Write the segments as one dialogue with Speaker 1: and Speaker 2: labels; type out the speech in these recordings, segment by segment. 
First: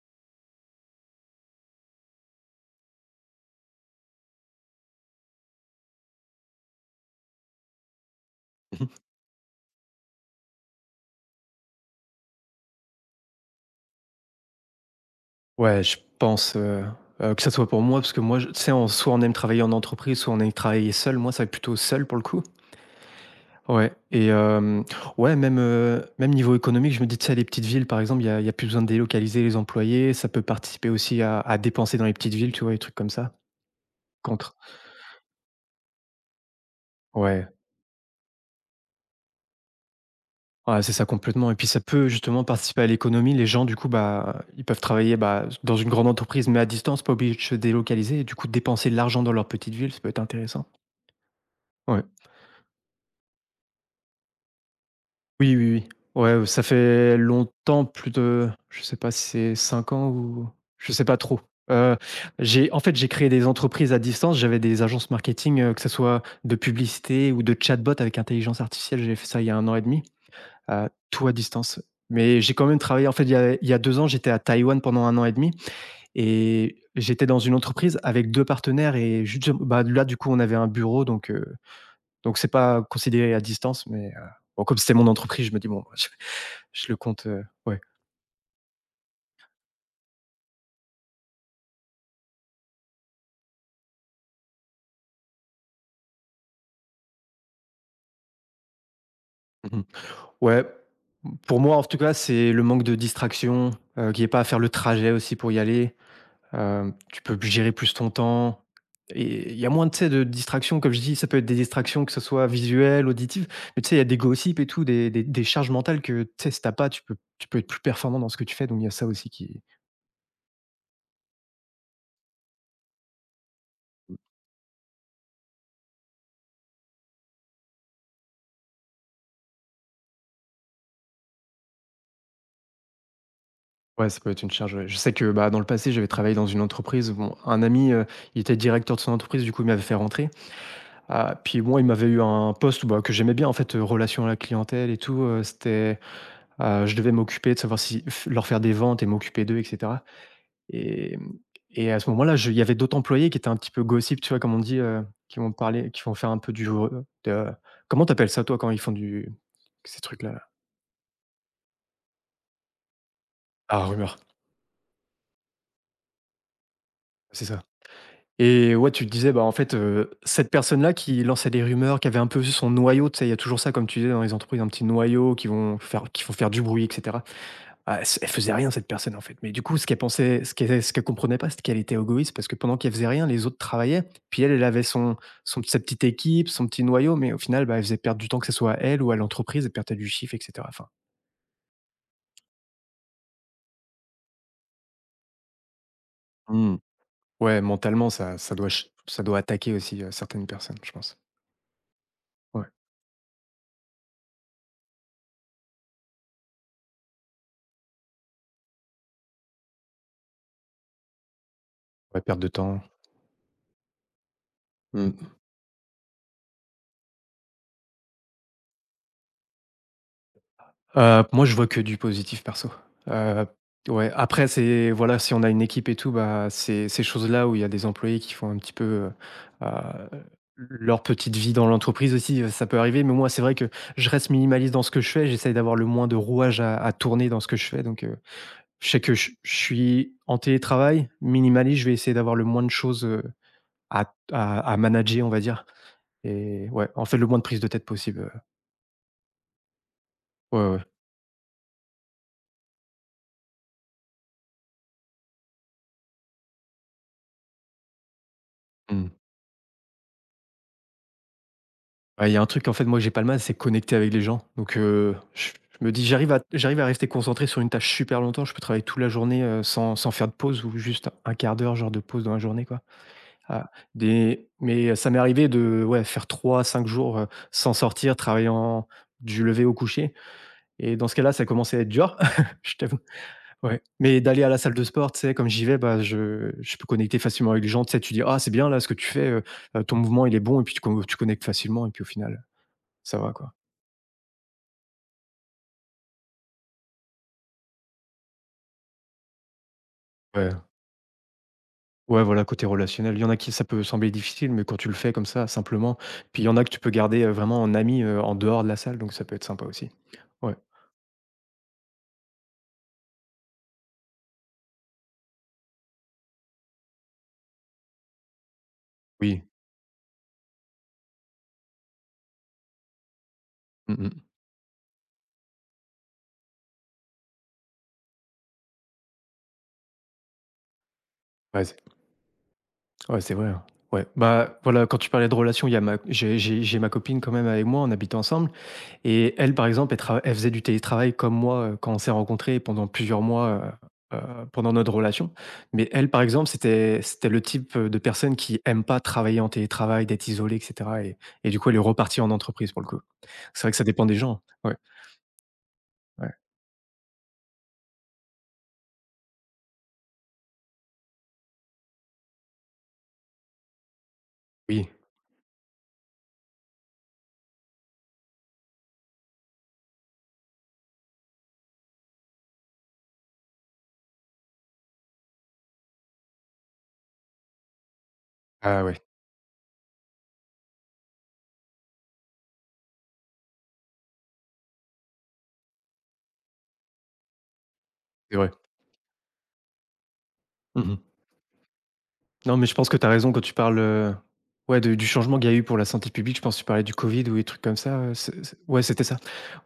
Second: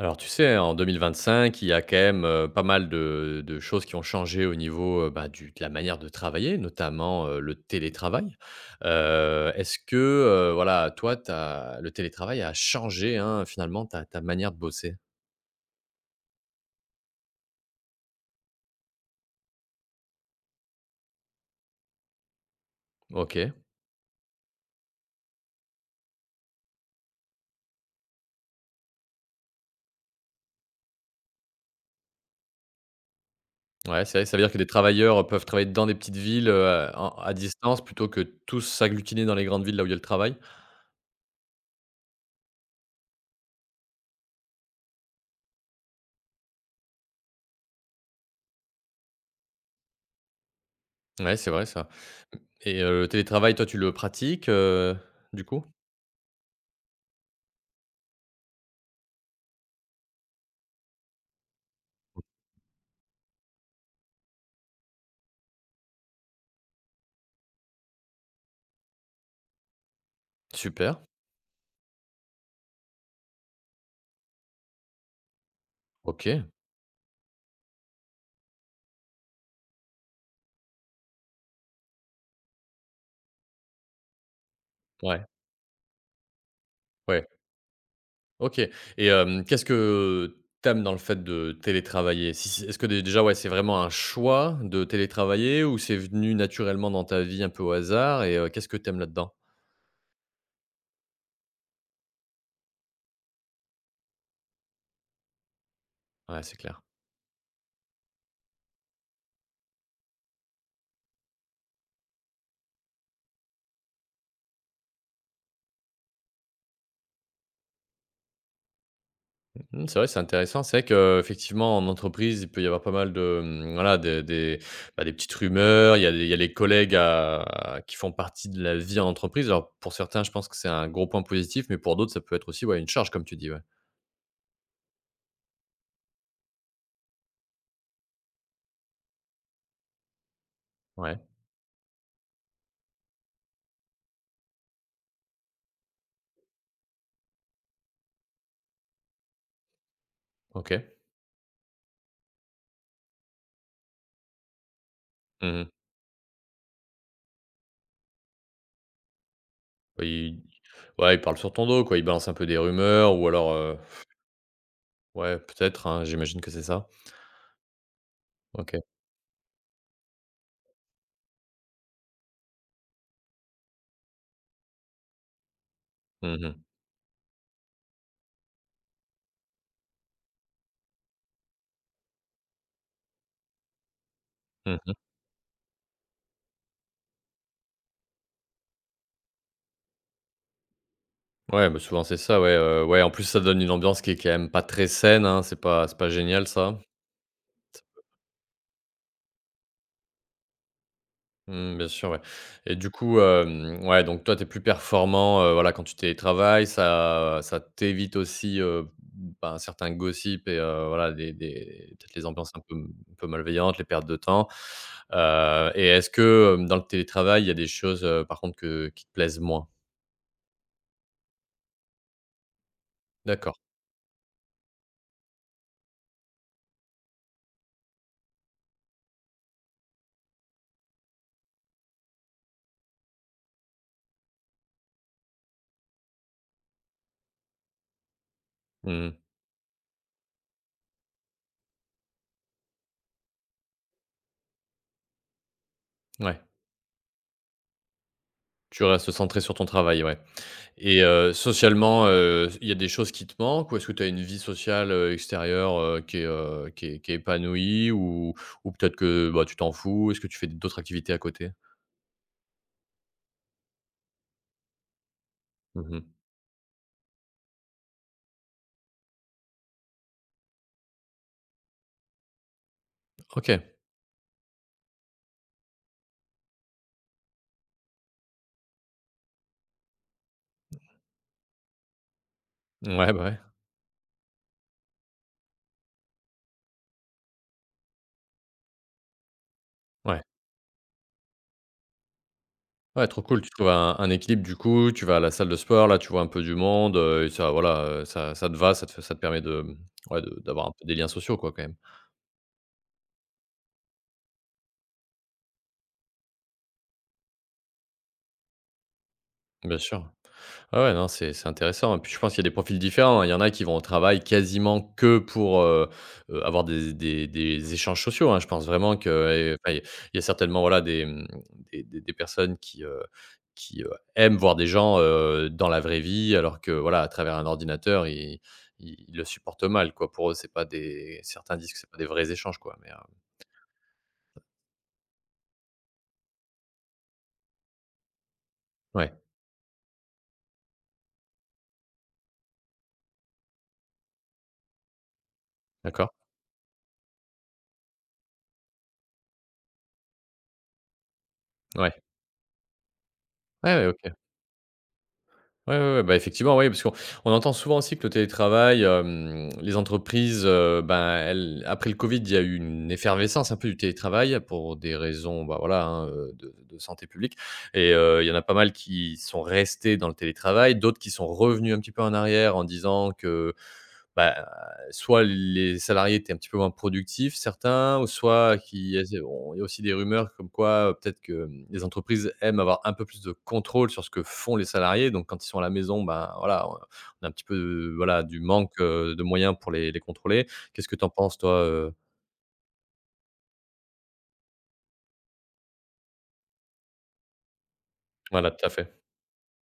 Speaker 1: Alors tu sais, hein, en 2025, il y a quand même, pas mal de choses qui ont changé au niveau, bah, du de la manière de travailler, notamment, le télétravail.
Speaker 2: Mmh.
Speaker 1: Est-ce que, voilà, toi, t'as le télétravail a changé, hein, finalement, ta manière de bosser?
Speaker 2: Ouais, je pense, que ça soit pour moi, parce que moi, je tu sais, on soit on aime travailler en entreprise, soit on aime travailler seul. Moi, ça va être plutôt seul pour le coup.
Speaker 1: OK.
Speaker 2: Ouais et ouais, même niveau économique, je me dis, tu sais, les petites villes, par exemple, il y a plus besoin de délocaliser les employés. Ça peut participer aussi à dépenser dans les petites villes, tu vois, des trucs comme ça.
Speaker 1: Ouais, c'est vrai, ça veut dire
Speaker 2: Contre
Speaker 1: que des travailleurs peuvent travailler dans des petites villes, en à
Speaker 2: Ouais,
Speaker 1: distance plutôt que tous s'agglutiner dans les grandes villes là où il y a le travail?
Speaker 2: ouais, c'est ça complètement et puis ça peut justement participer à l'économie. Les gens, du coup, bah, ils peuvent travailler, bah, dans une grande entreprise, mais à distance, pas obligés de se délocaliser et du coup dépenser de l'argent dans leur petite ville, ça peut être intéressant.
Speaker 1: Ouais, c'est vrai ça.
Speaker 2: Ouais.
Speaker 1: Et le télétravail, toi, tu le pratiques, du
Speaker 2: Oui,
Speaker 1: coup?
Speaker 2: oui, oui. Ouais, ça fait longtemps, plus de je sais pas si c'est 5 ans ou je sais pas trop. Heu, j'ai En fait, j'ai créé des entreprises à distance, j'avais des agences marketing, que ce soit de publicité ou de chatbot avec intelligence artificielle, j'ai fait ça il y a un an et demi,
Speaker 1: Super.
Speaker 2: tout à distance. Mais j'ai quand même travaillé en fait, il y a 2 ans, j'étais à Taïwan pendant un an et demi
Speaker 1: OK.
Speaker 2: et j'étais dans une entreprise avec 2 partenaires et juste, bah, là, du coup, on avait un bureau donc c'est pas considéré à distance mais bon, comme c'était mon
Speaker 1: Ouais,
Speaker 2: entreprise, je me dis: «Bon» Je le compte,
Speaker 1: ouais.
Speaker 2: ouais.
Speaker 1: OK. Et qu'est-ce que t'aimes dans le fait de télétravailler? Si est-ce que dé déjà, ouais, c'est vraiment un choix de télétravailler ou c'est venu naturellement dans ta vie un peu au hasard? Et qu'est-ce que t'aimes là-dedans?
Speaker 2: Mmh. Ouais, pour moi, en tout cas, c'est le manque de distraction, qu'il n'y ait pas à faire le trajet aussi pour y aller.
Speaker 1: Ouais, c'est clair.
Speaker 2: Tu peux gérer plus ton temps et il y a moins, tu sais, de distractions. Comme je dis, ça peut être des distractions, que ce soit visuelles, auditives, mais tu sais, il y a des gossips et tout, des charges mentales que, tu sais, si t'as pas, tu peux être plus performant dans ce que tu fais, donc il y a ça aussi qui.
Speaker 1: Mmh, c'est vrai, c'est intéressant. C'est vrai qu'effectivement, en entreprise, il peut y avoir pas mal de, mmh, voilà, des, bah, des petites rumeurs. Il y a les collègues qui font partie de la vie en entreprise. Alors pour certains, je pense que c'est un gros point positif, mais pour d'autres, ça peut être aussi, ouais, une charge comme tu dis, ouais.
Speaker 2: Ouais, ça peut être une charge, ouais. Je sais que, bah, dans le passé, j'avais travaillé dans une entreprise. Bon, un ami, il était directeur de son entreprise, du coup, il m'avait fait rentrer.
Speaker 1: Ouais,
Speaker 2: Ah, puis moi, il m'avait eu un poste bah, que j'aimais bien en fait, relation à la clientèle et tout, c'était, je devais m'occuper de savoir si f leur faire des ventes et m'occuper d'eux et cetera
Speaker 1: OK.
Speaker 2: et mmh et à ce moment-là, je il y avait d'autres employés qui étaient un petit peu gossip, tu vois? Comme on dit, qui vont
Speaker 1: Mmh.
Speaker 2: parler qui vont faire un peu du re de comment t'appelles ça toi quand ils font du ces
Speaker 1: Ouais,
Speaker 2: trucs-là,
Speaker 1: il
Speaker 2: là?
Speaker 1: ouais, il parle sur ton dos, quoi. Il balance un peu des rumeurs, ou alors,
Speaker 2: Ah, rumeur,
Speaker 1: ouais peut-être, hein, j'imagine que c'est ça?
Speaker 2: c'est ça et
Speaker 1: OK.
Speaker 2: ouais, tu te disais, bah, en fait, cette personne-là qui lançait des rumeurs, qui avait un peu son noyau, tu sais? Il y a toujours ça comme tu disais dans les entreprises, un petit noyau qui vont faire qui vont
Speaker 1: Mmh
Speaker 2: faire
Speaker 1: mh.
Speaker 2: du bruit etc. Ah, elle faisait rien cette personne, en fait. Mais du coup, ce qu'elle comprenait pas, c'est qu'elle était égoïste parce que pendant qu'elle faisait rien, les autres travaillaient. Puis elle, elle avait
Speaker 1: Mmh.
Speaker 2: son son sa petite équipe, son petit noyau, mais au final, bah, elle faisait perdre du temps, que ce soit à elle ou à l'entreprise, elle perdait du chiffre et cetera. Enfin.
Speaker 1: Ouais, bah, souvent c'est ça, ouais. Ouais, en plus ça donne une ambiance qui est quand même pas très saine, hein. C'est pas génial,
Speaker 2: Mmh.
Speaker 1: ça.
Speaker 2: Ouais, mentalement, ça doit attaquer aussi, certaines personnes, je pense.
Speaker 1: Mmh, bien sûr, ouais.
Speaker 2: Ouais,
Speaker 1: Et du coup, ouais, donc toi, tu es plus performant, voilà, quand tu télétravailles. Ça t'évite aussi, ben, certains gossips. Et voilà, des peut-être
Speaker 2: ouais,
Speaker 1: les
Speaker 2: perte de
Speaker 1: ambiances un peu
Speaker 2: temps.
Speaker 1: un peu malveillantes, les pertes de temps.
Speaker 2: Mmh.
Speaker 1: Et est-ce que, dans le télétravail, il y a des choses, par contre, que qui te plaisent moins?
Speaker 2: Moi, je vois que du positif perso. Heu,
Speaker 1: D'accord.
Speaker 2: ouais, après c'est voilà, si on a une équipe et tout, bah, c'est ces choses-là où il y a des employés qui font un petit peu, heu, leur petite vie dans l'entreprise aussi, ça peut arriver. Mais moi, c'est vrai que je reste minimaliste dans ce que je fais. J'essaye d'avoir le moins de rouages à tourner dans ce que je fais. Donc, je sais
Speaker 1: Mmh.
Speaker 2: que je suis en télétravail, minimaliste, je vais essayer d'avoir le moins de choses, à manager, on va dire.
Speaker 1: Ouais,
Speaker 2: Et ouais, en fait, le moins de prise de tête possible,
Speaker 1: tu restes centré sur ton travail, ouais.
Speaker 2: ouais, ouais.
Speaker 1: Et socialement, il y a des choses qui te manquent, ou est-ce que tu as une vie sociale, extérieure, qui est épanouie? Ou peut-être
Speaker 2: Mmh.
Speaker 1: que, bah, tu t'en fous? Est-ce que tu fais d'autres activités à côté?
Speaker 2: Ouais, il y a un truc, en fait, moi, j'ai pas le mal, c'est connecter avec les gens. Donc, je me
Speaker 1: Mmh.
Speaker 2: dis: «J'arrive à rester concentré sur une tâche super longtemps, je peux travailler toute la journée, sans faire de pause ou juste un quart d'heure, genre, de pause dans la journée, quoi».
Speaker 1: OK.
Speaker 2: Ah, des mais ça m'est arrivé de, ouais, faire trois cinq jours, sans sortir, travaillant du lever au coucher et dans ce cas-là, ça commençait à être dur, je t'avoue.
Speaker 1: Ouais, bah, ouais.
Speaker 2: Ouais, mais d'aller à la salle de sport, tu sais, comme j'y vais, bah, je peux connecter facilement avec les gens. Tu sais, tu dis: «Ah, c'est bien, là, ce que tu fais, ton
Speaker 1: Ouais.
Speaker 2: mouvement, il est bon» et puis tu connectes facilement et puis au final,
Speaker 1: Ouais,
Speaker 2: ça
Speaker 1: trop
Speaker 2: va,
Speaker 1: cool. Tu
Speaker 2: quoi.
Speaker 1: trouves un équilibre du coup, tu vas à la salle de sport, là, tu vois un peu du monde, et ça, voilà, ça te va, ça te permet de, ouais, de
Speaker 2: Ouais.
Speaker 1: d'avoir un peu des liens sociaux, quoi, quand même.
Speaker 2: Ouais, voilà, côté relationnel. Il y en a qui ça peut sembler difficile, mais quand tu le fais comme ça, simplement, puis il y en a que tu peux garder, vraiment en ami, en dehors de la salle, donc ça peut être sympa
Speaker 1: Bien
Speaker 2: aussi.
Speaker 1: sûr.
Speaker 2: Ouais,
Speaker 1: Ah ouais, non, c'est intéressant. Et puis je pense qu'il y a des profils différents, hein. Il y en a qui vont au travail quasiment que pour, avoir des échanges sociaux, hein. Je pense vraiment que,
Speaker 2: oui.
Speaker 1: enfin, il y a certainement, voilà, des, mmh, des personnes qui
Speaker 2: Mmh mh.
Speaker 1: aiment voir des gens, dans la vraie vie, alors que, voilà, à travers un ordinateur, ils le supportent mal, quoi. Pour eux, c'est pas des certains
Speaker 2: Ouais,
Speaker 1: disent que
Speaker 2: c'est
Speaker 1: c'est pas des vrais échanges, quoi, mais,
Speaker 2: ouais, c'est vrai, hein. Ouais, bah, voilà, quand tu parlais de relation, il y a ma j'ai ma copine quand même avec moi, on habite ensemble.
Speaker 1: ouais,
Speaker 2: Et elle, par exemple, elle faisait du télétravail comme moi, quand on s'est rencontrés pendant plusieurs mois, heu heu, pendant notre relation. Mais elle,
Speaker 1: d'accord.
Speaker 2: par exemple, c'était le type, de personne qui aime pas travailler en télétravail, d'être isolée et cetera et du coup, elle est
Speaker 1: Ouais.
Speaker 2: repartie en entreprise pour le coup. C'est vrai
Speaker 1: Ouais,
Speaker 2: que ça
Speaker 1: ouais,
Speaker 2: dépend
Speaker 1: OK.
Speaker 2: des gens. Ouais,
Speaker 1: Ouais, ouais, ouais, bah,
Speaker 2: ouais.
Speaker 1: effectivement, oui, parce qu'on on entend souvent aussi que le télétravail, les entreprises, ben, elles, après le Covid, il y a eu une effervescence un peu du télétravail pour
Speaker 2: Oui.
Speaker 1: des raisons, bah, voilà, hein, de santé publique. Et il y en a pas mal qui sont restés dans le télétravail, d'autres qui sont revenus un petit peu en arrière, en disant que, bah, soit les salariés étaient un petit peu moins productifs, certains, ou soit qu'il
Speaker 2: Ah
Speaker 1: y
Speaker 2: ouais,
Speaker 1: a z bon, il y a aussi des rumeurs comme quoi, peut-être que, les entreprises aiment avoir un peu plus de contrôle sur ce que font les salariés. Donc quand ils sont à la maison, ben, voilà, on a un petit peu, voilà,
Speaker 2: c'est
Speaker 1: du
Speaker 2: vrai.
Speaker 1: manque, de moyens pour les contrôler. Qu'est-ce que
Speaker 2: Mmh.
Speaker 1: tu en penses, toi?
Speaker 2: Non, mais je pense que tu as raison quand tu parles, ouais, de du changement qu'il y a eu pour la santé publique. Je pense que tu parlais du Covid ou des trucs comme ça, c'est
Speaker 1: Voilà,
Speaker 2: c'est
Speaker 1: tout à
Speaker 2: ouais,
Speaker 1: fait.
Speaker 2: c'était ça.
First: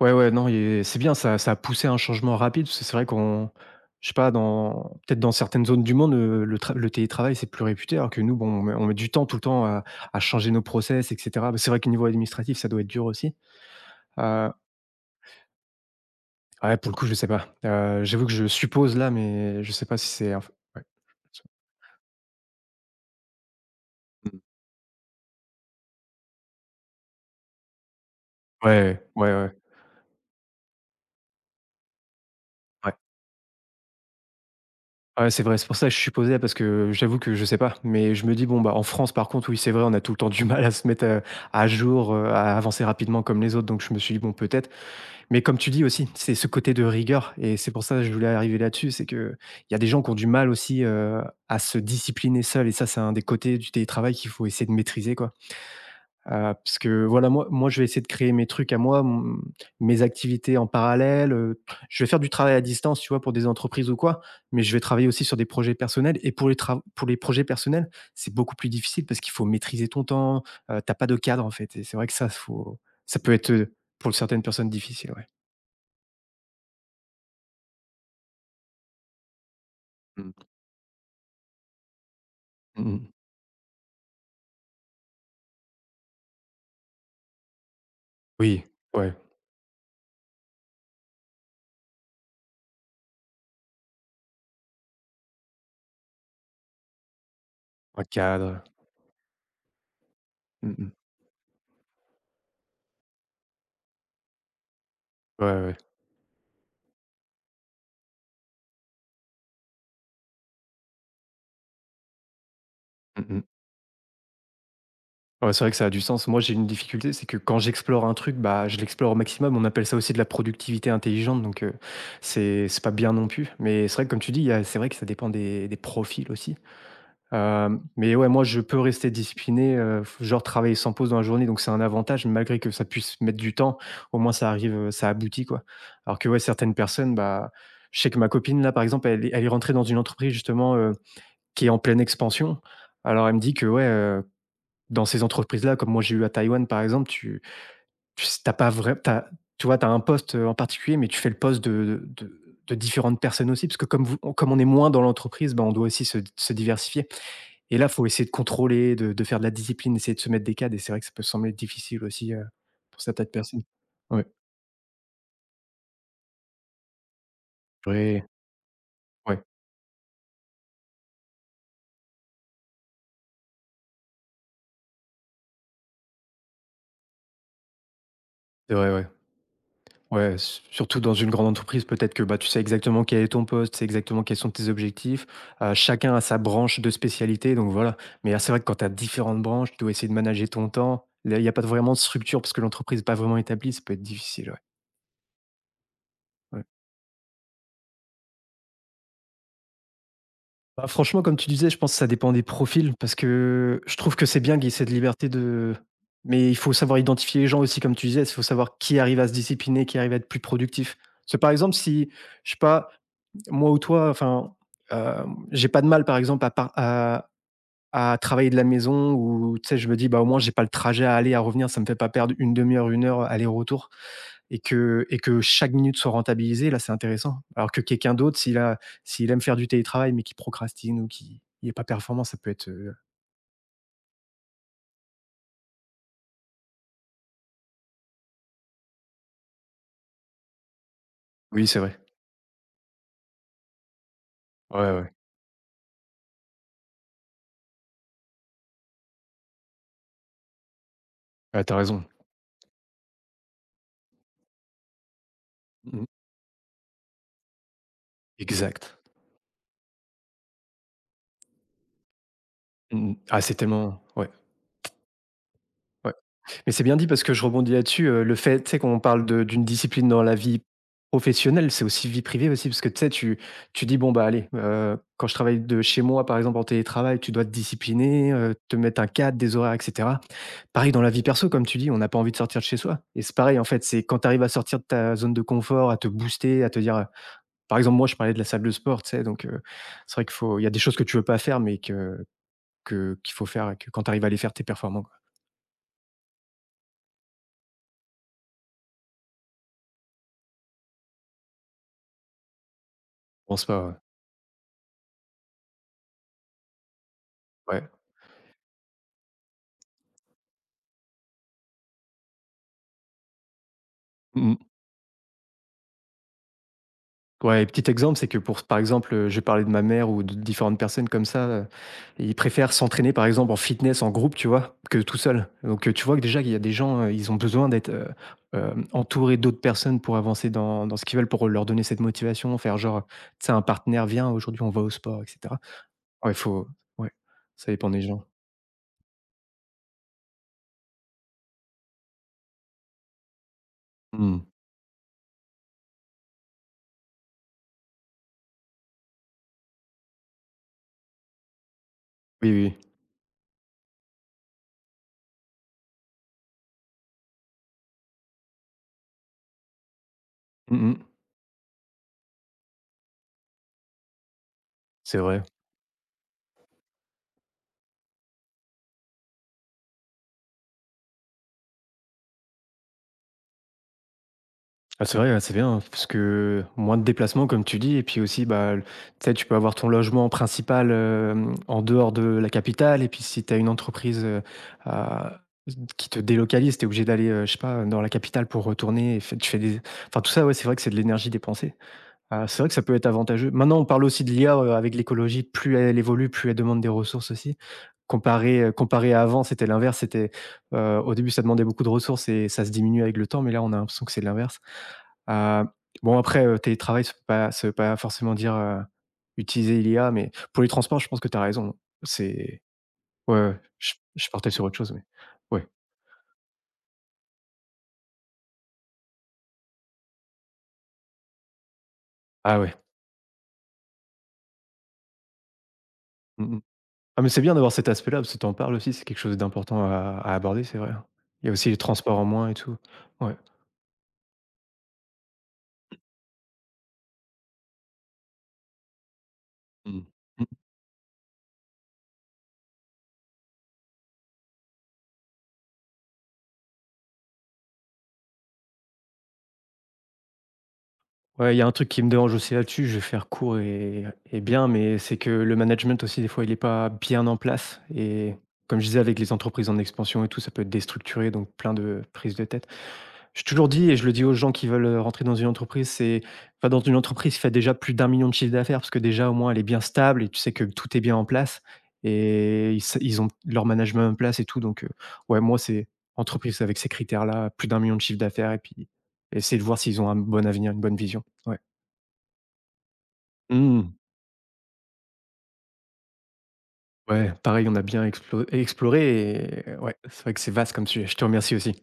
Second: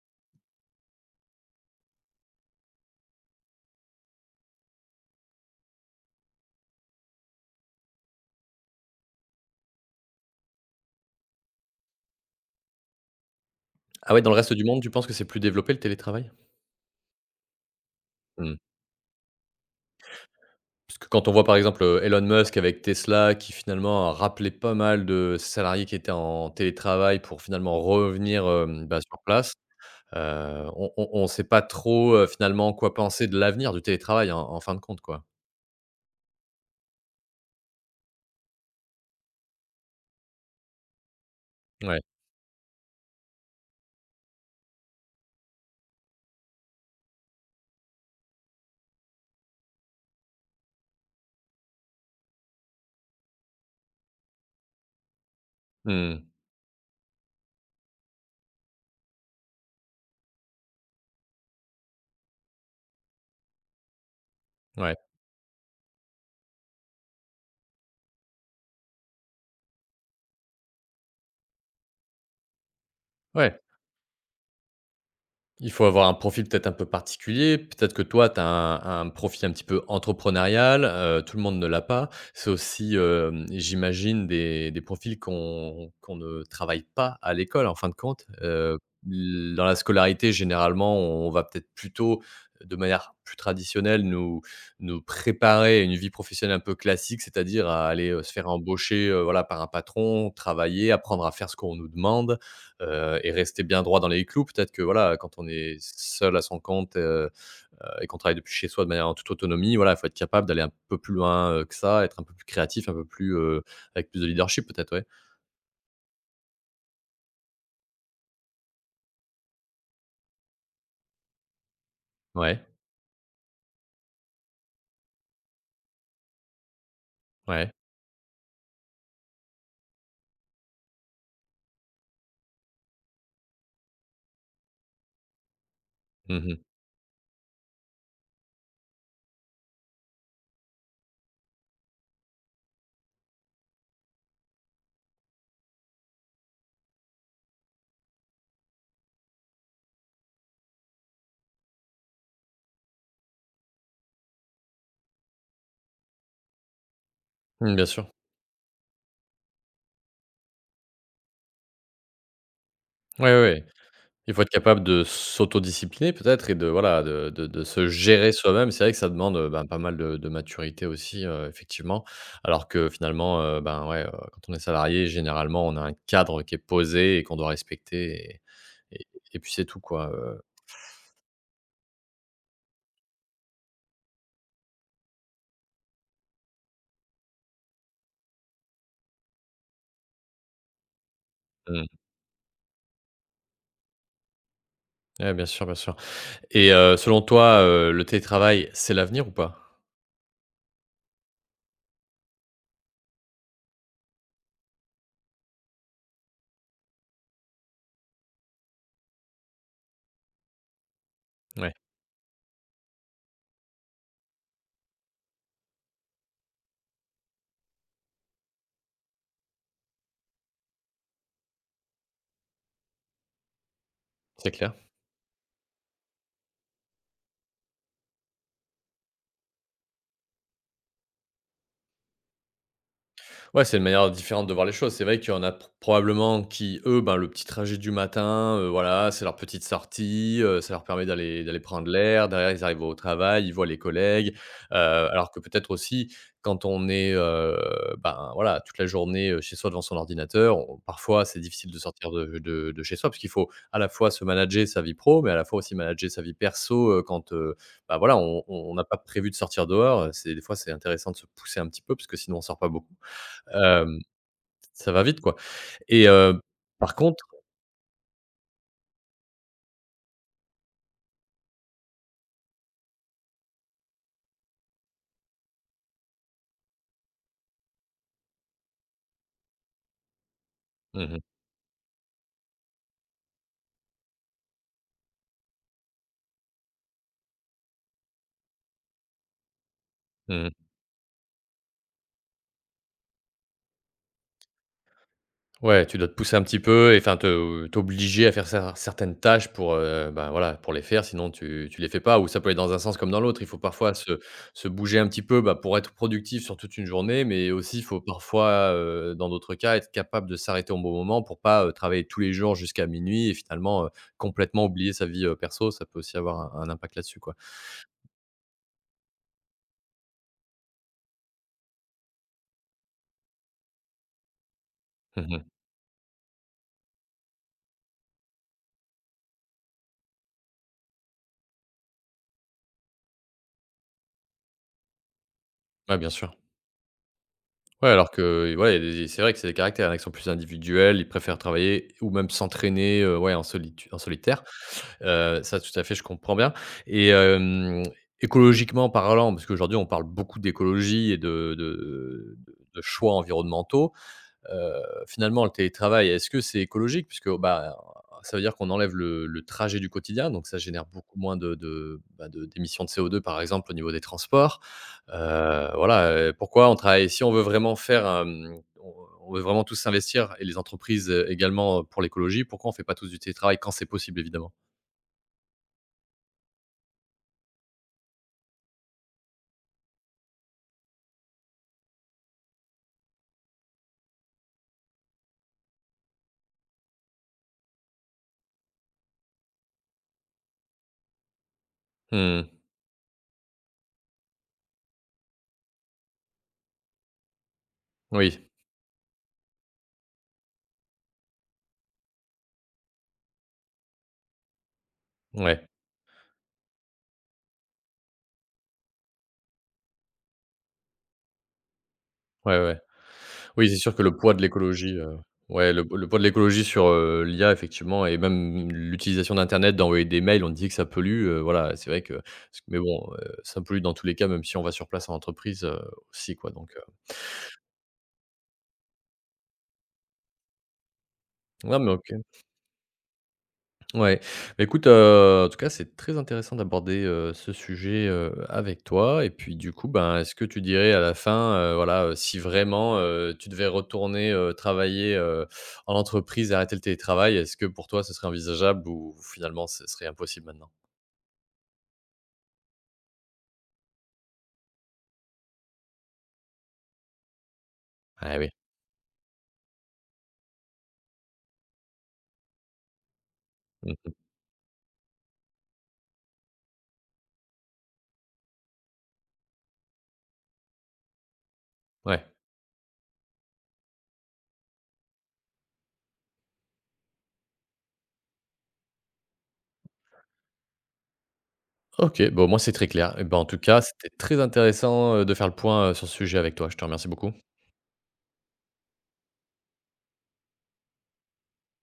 Speaker 2: Ouais, ouais, non et c'est bien ça a poussé un changement rapide parce que c'est vrai qu'on je sais pas dans peut-être dans certaines zones du monde, le télétravail, c'est plus réputé alors que nous, bon, on met du temps tout le temps à changer nos process et cetera. Bah, c'est vrai qu'au niveau administratif, ça doit être dur aussi.
Speaker 1: Ah ouais, dans le
Speaker 2: Heu,
Speaker 1: reste du monde, tu penses que c'est plus développé, le télétravail?
Speaker 2: ouais, pour le coup, je sais pas. J'avoue que je
Speaker 1: Mmh.
Speaker 2: suppose là, mais je sais pas si c'est inf ouais.
Speaker 1: Parce que quand on voit par exemple, Elon Musk avec Tesla, qui finalement a
Speaker 2: Mmh.
Speaker 1: rappelé pas mal de salariés qui étaient en télétravail pour finalement revenir, bah,
Speaker 2: Ouais,
Speaker 1: sur
Speaker 2: ouais, ouais, ouais.
Speaker 1: place, on ne sait pas trop, finalement, quoi penser de l'avenir du télétravail, en fin de compte, quoi.
Speaker 2: Ouais, c'est vrai, c'est pour ça que je suis posé parce que j'avoue que je sais pas, mais je me dis bon bah en France par contre oui c'est vrai on a tout le temps du mal à se mettre à
Speaker 1: Ouais.
Speaker 2: jour, à avancer rapidement comme les autres donc je me suis dit: «Bon peut-être» mais comme tu dis aussi, c'est ce côté de rigueur et c'est pour ça que je voulais arriver là-dessus, c'est que il y a des gens qui ont du mal aussi, à se discipliner seuls et ça c'est un des côtés du télétravail qu'il faut essayer de maîtriser quoi.
Speaker 1: Mmh.
Speaker 2: Parce que voilà, moi, je vais essayer de créer mes trucs à moi, m mes activités en parallèle, je vais faire du travail à distance, tu vois, pour des entreprises ou quoi, mais je vais
Speaker 1: Ouais.
Speaker 2: travailler aussi sur des projets personnels et pour les trav pour les projets personnels, c'est beaucoup plus difficile parce qu'il faut maîtriser ton temps, tu pas de cadre, en fait et c'est vrai que ça peut être,
Speaker 1: Ouais.
Speaker 2: pour certaines personnes difficile, ouais.
Speaker 1: Il faut avoir un profil peut-être un peu particulier. Peut-être que toi, tu as un profil un petit peu
Speaker 2: Mmh.
Speaker 1: entrepreneurial. Tout le monde ne l'a pas. C'est
Speaker 2: Mmh
Speaker 1: aussi,
Speaker 2: mh.
Speaker 1: j'imagine, des profils qu'on ne travaille pas à l'école, en fin de compte.
Speaker 2: Oui, ouais,
Speaker 1: Dans la scolarité, généralement, on va peut-être plutôt, de manière plus traditionnelle, nous, nous préparer à une vie professionnelle un peu classique, c'est-à-dire à
Speaker 2: un
Speaker 1: aller se faire
Speaker 2: cadre.
Speaker 1: embaucher, voilà, par un patron,
Speaker 2: Mmh
Speaker 1: travailler,
Speaker 2: mh.
Speaker 1: apprendre à faire ce qu'on nous demande. Et rester bien droit dans les clous. Peut-être que, voilà, quand on
Speaker 2: Ouais,
Speaker 1: est
Speaker 2: ouais.
Speaker 1: seul à son compte, et qu'on travaille depuis chez soi de manière en toute autonomie, voilà, il faut être capable d'aller un peu plus loin, que ça, être un peu plus créatif, un peu
Speaker 2: Mmh
Speaker 1: plus,
Speaker 2: mh.
Speaker 1: avec plus de leadership peut-être, ouais.
Speaker 2: Ouais, c'est vrai que ça a du sens. Moi, j'ai une difficulté, c'est que quand j'explore un truc, bah, je l'explore au maximum. On appelle ça aussi de la productivité intelligente, donc
Speaker 1: Ouais,
Speaker 2: c'est pas bien non plus. Mais c'est vrai que comme tu dis, il y a c'est vrai que ça dépend des profils aussi.
Speaker 1: ouais.
Speaker 2: Mais ouais, moi, je peux rester discipliné, f genre travailler sans pause dans la journée, donc c'est un avantage malgré que ça puisse mettre du temps. Au moins ça arrive, ça aboutit, quoi. Alors que ouais,
Speaker 1: Mmh mh.
Speaker 2: certaines personnes, bah, je sais que ma copine là, par exemple, elle est rentrée dans une entreprise justement, qui est en pleine expansion. Alors elle me dit que ouais, dans ces entreprises-là, comme moi j'ai eu à Taïwan par exemple, tu tu s pas vrai tu tu vois, tu as un poste, en particulier, mais tu fais le poste de différentes personnes aussi, parce que comme on est moins dans l'entreprise, ben on doit aussi se diversifier
Speaker 1: Mmh,
Speaker 2: et
Speaker 1: bien
Speaker 2: là, faut
Speaker 1: sûr.
Speaker 2: essayer de contrôler, de faire de la discipline, essayer de se mettre des cadres et c'est vrai que ça peut sembler difficile aussi, pour
Speaker 1: Ouais,
Speaker 2: certaines
Speaker 1: ouais,
Speaker 2: personnes.
Speaker 1: ouais.
Speaker 2: Ouais,
Speaker 1: Il faut être capable de s'autodiscipliner peut-être, et de voilà, de se
Speaker 2: ouais,
Speaker 1: gérer soi-même. C'est vrai que ça demande,
Speaker 2: ouais,
Speaker 1: ben, pas mal de maturité aussi, effectivement. Alors que finalement, ben, ouais, quand on est salarié, généralement, on a un cadre qui est posé et qu'on doit respecter.
Speaker 2: c'est vrai,
Speaker 1: Et
Speaker 2: ouais.
Speaker 1: et puis c'est tout, quoi,
Speaker 2: Ouais, s surtout dans une grande entreprise, peut-être que, bah, tu sais exactement quel est ton poste, c'est exactement quels sont tes objectifs. Chacun a sa branche de spécialité, donc voilà. Mais, c'est vrai que quand tu as différentes branches, tu dois essayer de manager ton temps. Là, il y a pas de
Speaker 1: mmh.
Speaker 2: vraiment de structure parce que l'entreprise n'est pas vraiment établie, ça peut être difficile, ouais,
Speaker 1: Ouais, bien sûr, bien sûr.
Speaker 2: ouais.
Speaker 1: Et selon toi, le télétravail, c'est l'avenir ou pas?
Speaker 2: Bah, franchement, comme tu disais, je pense que ça dépend des profils parce que je trouve que c'est bien qu'il y ait cette liberté de mais il faut savoir identifier les gens aussi, comme tu disais, il faut savoir qui arrive à se discipliner, qui arrive à être plus productif. Parce que, par
Speaker 1: Ouais,
Speaker 2: exemple, si, je sais pas. Moi ou toi, enfin, heu, j'ai pas de mal, par exemple, à par à travailler de la maison ou tu sais, je me dis: «Bah, au moins, j'ai pas le trajet à aller, à revenir, ça me fait pas perdre une demi heure, une heure aller-retour»
Speaker 1: c'est clair.
Speaker 2: et que chaque minute soit rentabilisée, là, c'est intéressant. Alors que quelqu'un d'autre, s'il aime faire du télétravail, mais qui procrastine ou qui n'est pas performant, ça peut être,
Speaker 1: Ouais, c'est une manière différente de voir les choses. C'est vrai qu'il y en a probablement qui, eux, ben, le petit trajet du matin, voilà, c'est leur petite sortie, ça leur permet d'aller
Speaker 2: oui, c'est
Speaker 1: prendre
Speaker 2: vrai.
Speaker 1: l'air. Derrière, ils arrivent au travail, ils voient les collègues.
Speaker 2: Ouais, ouais.
Speaker 1: Alors que peut-être aussi, quand on est ben, voilà, toute la journée chez soi devant son ordinateur, parfois c'est
Speaker 2: Ouais,
Speaker 1: difficile
Speaker 2: tu
Speaker 1: de
Speaker 2: raison.
Speaker 1: sortir de, de chez soi, parce qu'il faut à la fois se manager sa vie pro, mais à la fois aussi
Speaker 2: Mmh.
Speaker 1: manager sa vie perso, quand ben, voilà, on n'a pas
Speaker 2: Exact.
Speaker 1: prévu de sortir dehors. Des fois, c'est intéressant de se pousser un petit peu, parce que sinon, on sort pas beaucoup.
Speaker 2: Mmh. Ah, c'est
Speaker 1: Hem,
Speaker 2: tellement ouais,
Speaker 1: Ça va vite, quoi. Et
Speaker 2: ouais. Mais c'est
Speaker 1: par
Speaker 2: bien dit parce
Speaker 1: contre,
Speaker 2: que je rebondis là-dessus, le fait, tu sais, quand on parle de d'une discipline dans la vie professionnelle, c'est aussi vie privée aussi parce que, tu sais, tu dis: «Bon, bah, allez, quand je travaille de chez moi, par exemple, en télétravail, tu dois te discipliner, te mettre un cadre, des horaires et cetera». Pareil dans
Speaker 1: mmh
Speaker 2: la
Speaker 1: mh.
Speaker 2: vie perso, comme tu dis, on n'a pas envie de sortir de chez soi et c'est pareil, en fait, c'est quand tu arrives à sortir de ta zone de confort, à te booster, à te dire, par exemple, moi, je parlais de la salle de sport, tu sais, donc c'est vrai qu'il
Speaker 1: Mmh mh.
Speaker 2: faut il y a des choses que tu veux pas faire mais que qu'il faut faire et que quand tu arrives à les faire, t'es performant, quoi.
Speaker 1: Ouais, tu dois te pousser un petit peu, et enfin te t'obliger à faire certaines tâches pour, bah, voilà, pour les faire, sinon tu les fais pas. Ou ça peut aller dans un sens comme dans l'autre. Il
Speaker 2: Je
Speaker 1: faut
Speaker 2: pense pas,
Speaker 1: parfois
Speaker 2: ouais.
Speaker 1: se bouger un petit peu, bah, pour être productif sur toute une journée, mais aussi il
Speaker 2: Ouais.
Speaker 1: faut parfois, dans d'autres cas, être capable de s'arrêter au bon moment pour pas, travailler tous les jours jusqu'à minuit et finalement,
Speaker 2: Mmh.
Speaker 1: complètement oublier sa vie, perso. Ça peut aussi avoir un impact là-dessus, quoi.
Speaker 2: Ouais, et petit exemple, c'est que pour par exemple, je parlais de ma mère ou de différentes personnes comme ça, ils préfèrent s'entraîner par exemple en fitness, en groupe, tu vois? Que tout
Speaker 1: Mmh mh.
Speaker 2: seul. Donc, tu vois que déjà il y a des gens, ils ont besoin d'être, entourés d'autres personnes pour avancer dans ce qu'ils veulent, pour leur donner cette motivation, faire genre, tu sais, un partenaire: «Viens, aujourd'hui on va au sport» et cetera.
Speaker 1: Ouais, bien
Speaker 2: Ouais,
Speaker 1: sûr.
Speaker 2: faut ouais, ça
Speaker 1: Ouais,
Speaker 2: dépend des
Speaker 1: alors
Speaker 2: gens.
Speaker 1: que, ouais, des c'est vrai que c'est des caractères, il y en a qui sont plus individuels, ils préfèrent travailler ou même s'entraîner, ouais, en solitu en
Speaker 2: Mmh.
Speaker 1: solitaire. Ça, tout à fait, je comprends bien. Et écologiquement parlant, parce qu'aujourd'hui, on parle beaucoup d'écologie et de de de
Speaker 2: Oui, oui.
Speaker 1: de choix environnementaux. Finalement, le télétravail, est-ce que c'est écologique? Puisque, bah, ça veut dire qu'on enlève le trajet du quotidien, donc ça
Speaker 2: Oui. Mmh
Speaker 1: génère
Speaker 2: mh.
Speaker 1: beaucoup moins de, bah, de d'émissions de CO2, par exemple, au niveau des transports.
Speaker 2: C'est vrai.
Speaker 1: Voilà, pourquoi on travaille, si on veut vraiment faire, on veut vraiment tous s'investir, et les entreprises, également, pour l'écologie, pourquoi on fait pas tous du télétravail quand c'est possible, évidemment?
Speaker 2: Ah, c'est vrai, ouais, c'est bien, hein, parce que moins de déplacements, comme tu dis, et puis aussi, bah, le- tu sais, tu peux avoir ton logement principal en dehors de la capitale, et puis si tu as une entreprise à- qui te délocalise, tu es obligé d'aller, je sais pas, dans la capitale pour retourner, et fait- tu fais des... Enfin, tout ça, ouais, c'est vrai que c'est de l'énergie dépensée. Ah,
Speaker 1: Mmh.
Speaker 2: c'est vrai que ça peut être avantageux. Maintenant, on parle aussi de l'IA, avec l'écologie, plus elle évolue, plus elle demande des ressources aussi.
Speaker 1: Oui.
Speaker 2: Comparé, comparé à avant, c'était l'inverse, c'était, au début, ça demandait beaucoup de ressources et ça se diminue avec le temps, mais là, on a l'impression que c'est l'inverse. Heu,
Speaker 1: Ouais.
Speaker 2: bon, après, télétravail, ça veut pas forcément dire, utiliser l'IA, mais pour les transports, je pense que tu as raison.
Speaker 1: Ouais,
Speaker 2: C'est
Speaker 1: ouais.
Speaker 2: ouais, ouais,
Speaker 1: Oui, c'est sûr que le
Speaker 2: je
Speaker 1: poids de
Speaker 2: partais sur autre chose,
Speaker 1: l'écologie,
Speaker 2: mais ouais.
Speaker 1: ouais, le poids de l'écologie sur, l'IA, effectivement, et même l'utilisation d'internet, d'envoyer des mails, on dit que ça pollue, voilà, c'est vrai que
Speaker 2: Ah
Speaker 1: s
Speaker 2: ouais.
Speaker 1: mais bon, ça pollue dans tous les cas, même si on va sur place en entreprise, aussi, quoi,
Speaker 2: Mmh mmh.
Speaker 1: donc,
Speaker 2: Ah mais c'est bien d'avoir cet aspect-là, parce que t'en parles aussi, c'est quelque chose d'important à aborder, c'est vrai. Il y a aussi les
Speaker 1: non mais OK.
Speaker 2: transports en moins et tout. Ouais.
Speaker 1: Ouais. Bah, écoute, en tout cas, c'est très intéressant d'aborder, ce sujet, avec toi. Et puis, du coup,
Speaker 2: Mmh.
Speaker 1: ben, est-ce que
Speaker 2: Mmh.
Speaker 1: tu dirais à la fin, voilà, si vraiment, tu devais retourner, travailler, en entreprise et arrêter le télétravail, est-ce que pour toi, ce serait envisageable ou finalement ce serait impossible maintenant?
Speaker 2: Ouais, il y a un truc qui me dérange aussi là-dessus, je vais faire court et bien, mais c'est que le management aussi, des fois, il est pas bien en place et
Speaker 1: Ah oui.
Speaker 2: comme je disais avec les entreprises en expansion et tout, ça peut être déstructuré, donc plein de prises de tête. J'ai toujours dit et je
Speaker 1: Mmh.
Speaker 2: le dis aux gens qui veulent, rentrer dans une entreprise, c'est va dans une entreprise qui fait déjà plus d'un million de chiffre d'affaires parce que déjà au moins elle est bien stable et tu sais que tout est bien en place
Speaker 1: Ouais.
Speaker 2: et ils ont leur management en place et tout donc ouais moi c'est entreprise avec ces critères là, plus d'un million de chiffre d'affaires et puis essayer de voir s'ils ont un bon avenir, une bonne vision. Ouais.
Speaker 1: OK, bon, moi, c'est très clair. Et bah, en tout cas,
Speaker 2: Mmh.
Speaker 1: c'était très intéressant, de faire le point, sur ce sujet avec toi. Je te remercie beaucoup.
Speaker 2: Ouais, pareil on a bien exploré et ouais, c'est vrai que c'est vaste comme sujet. Je te remercie aussi.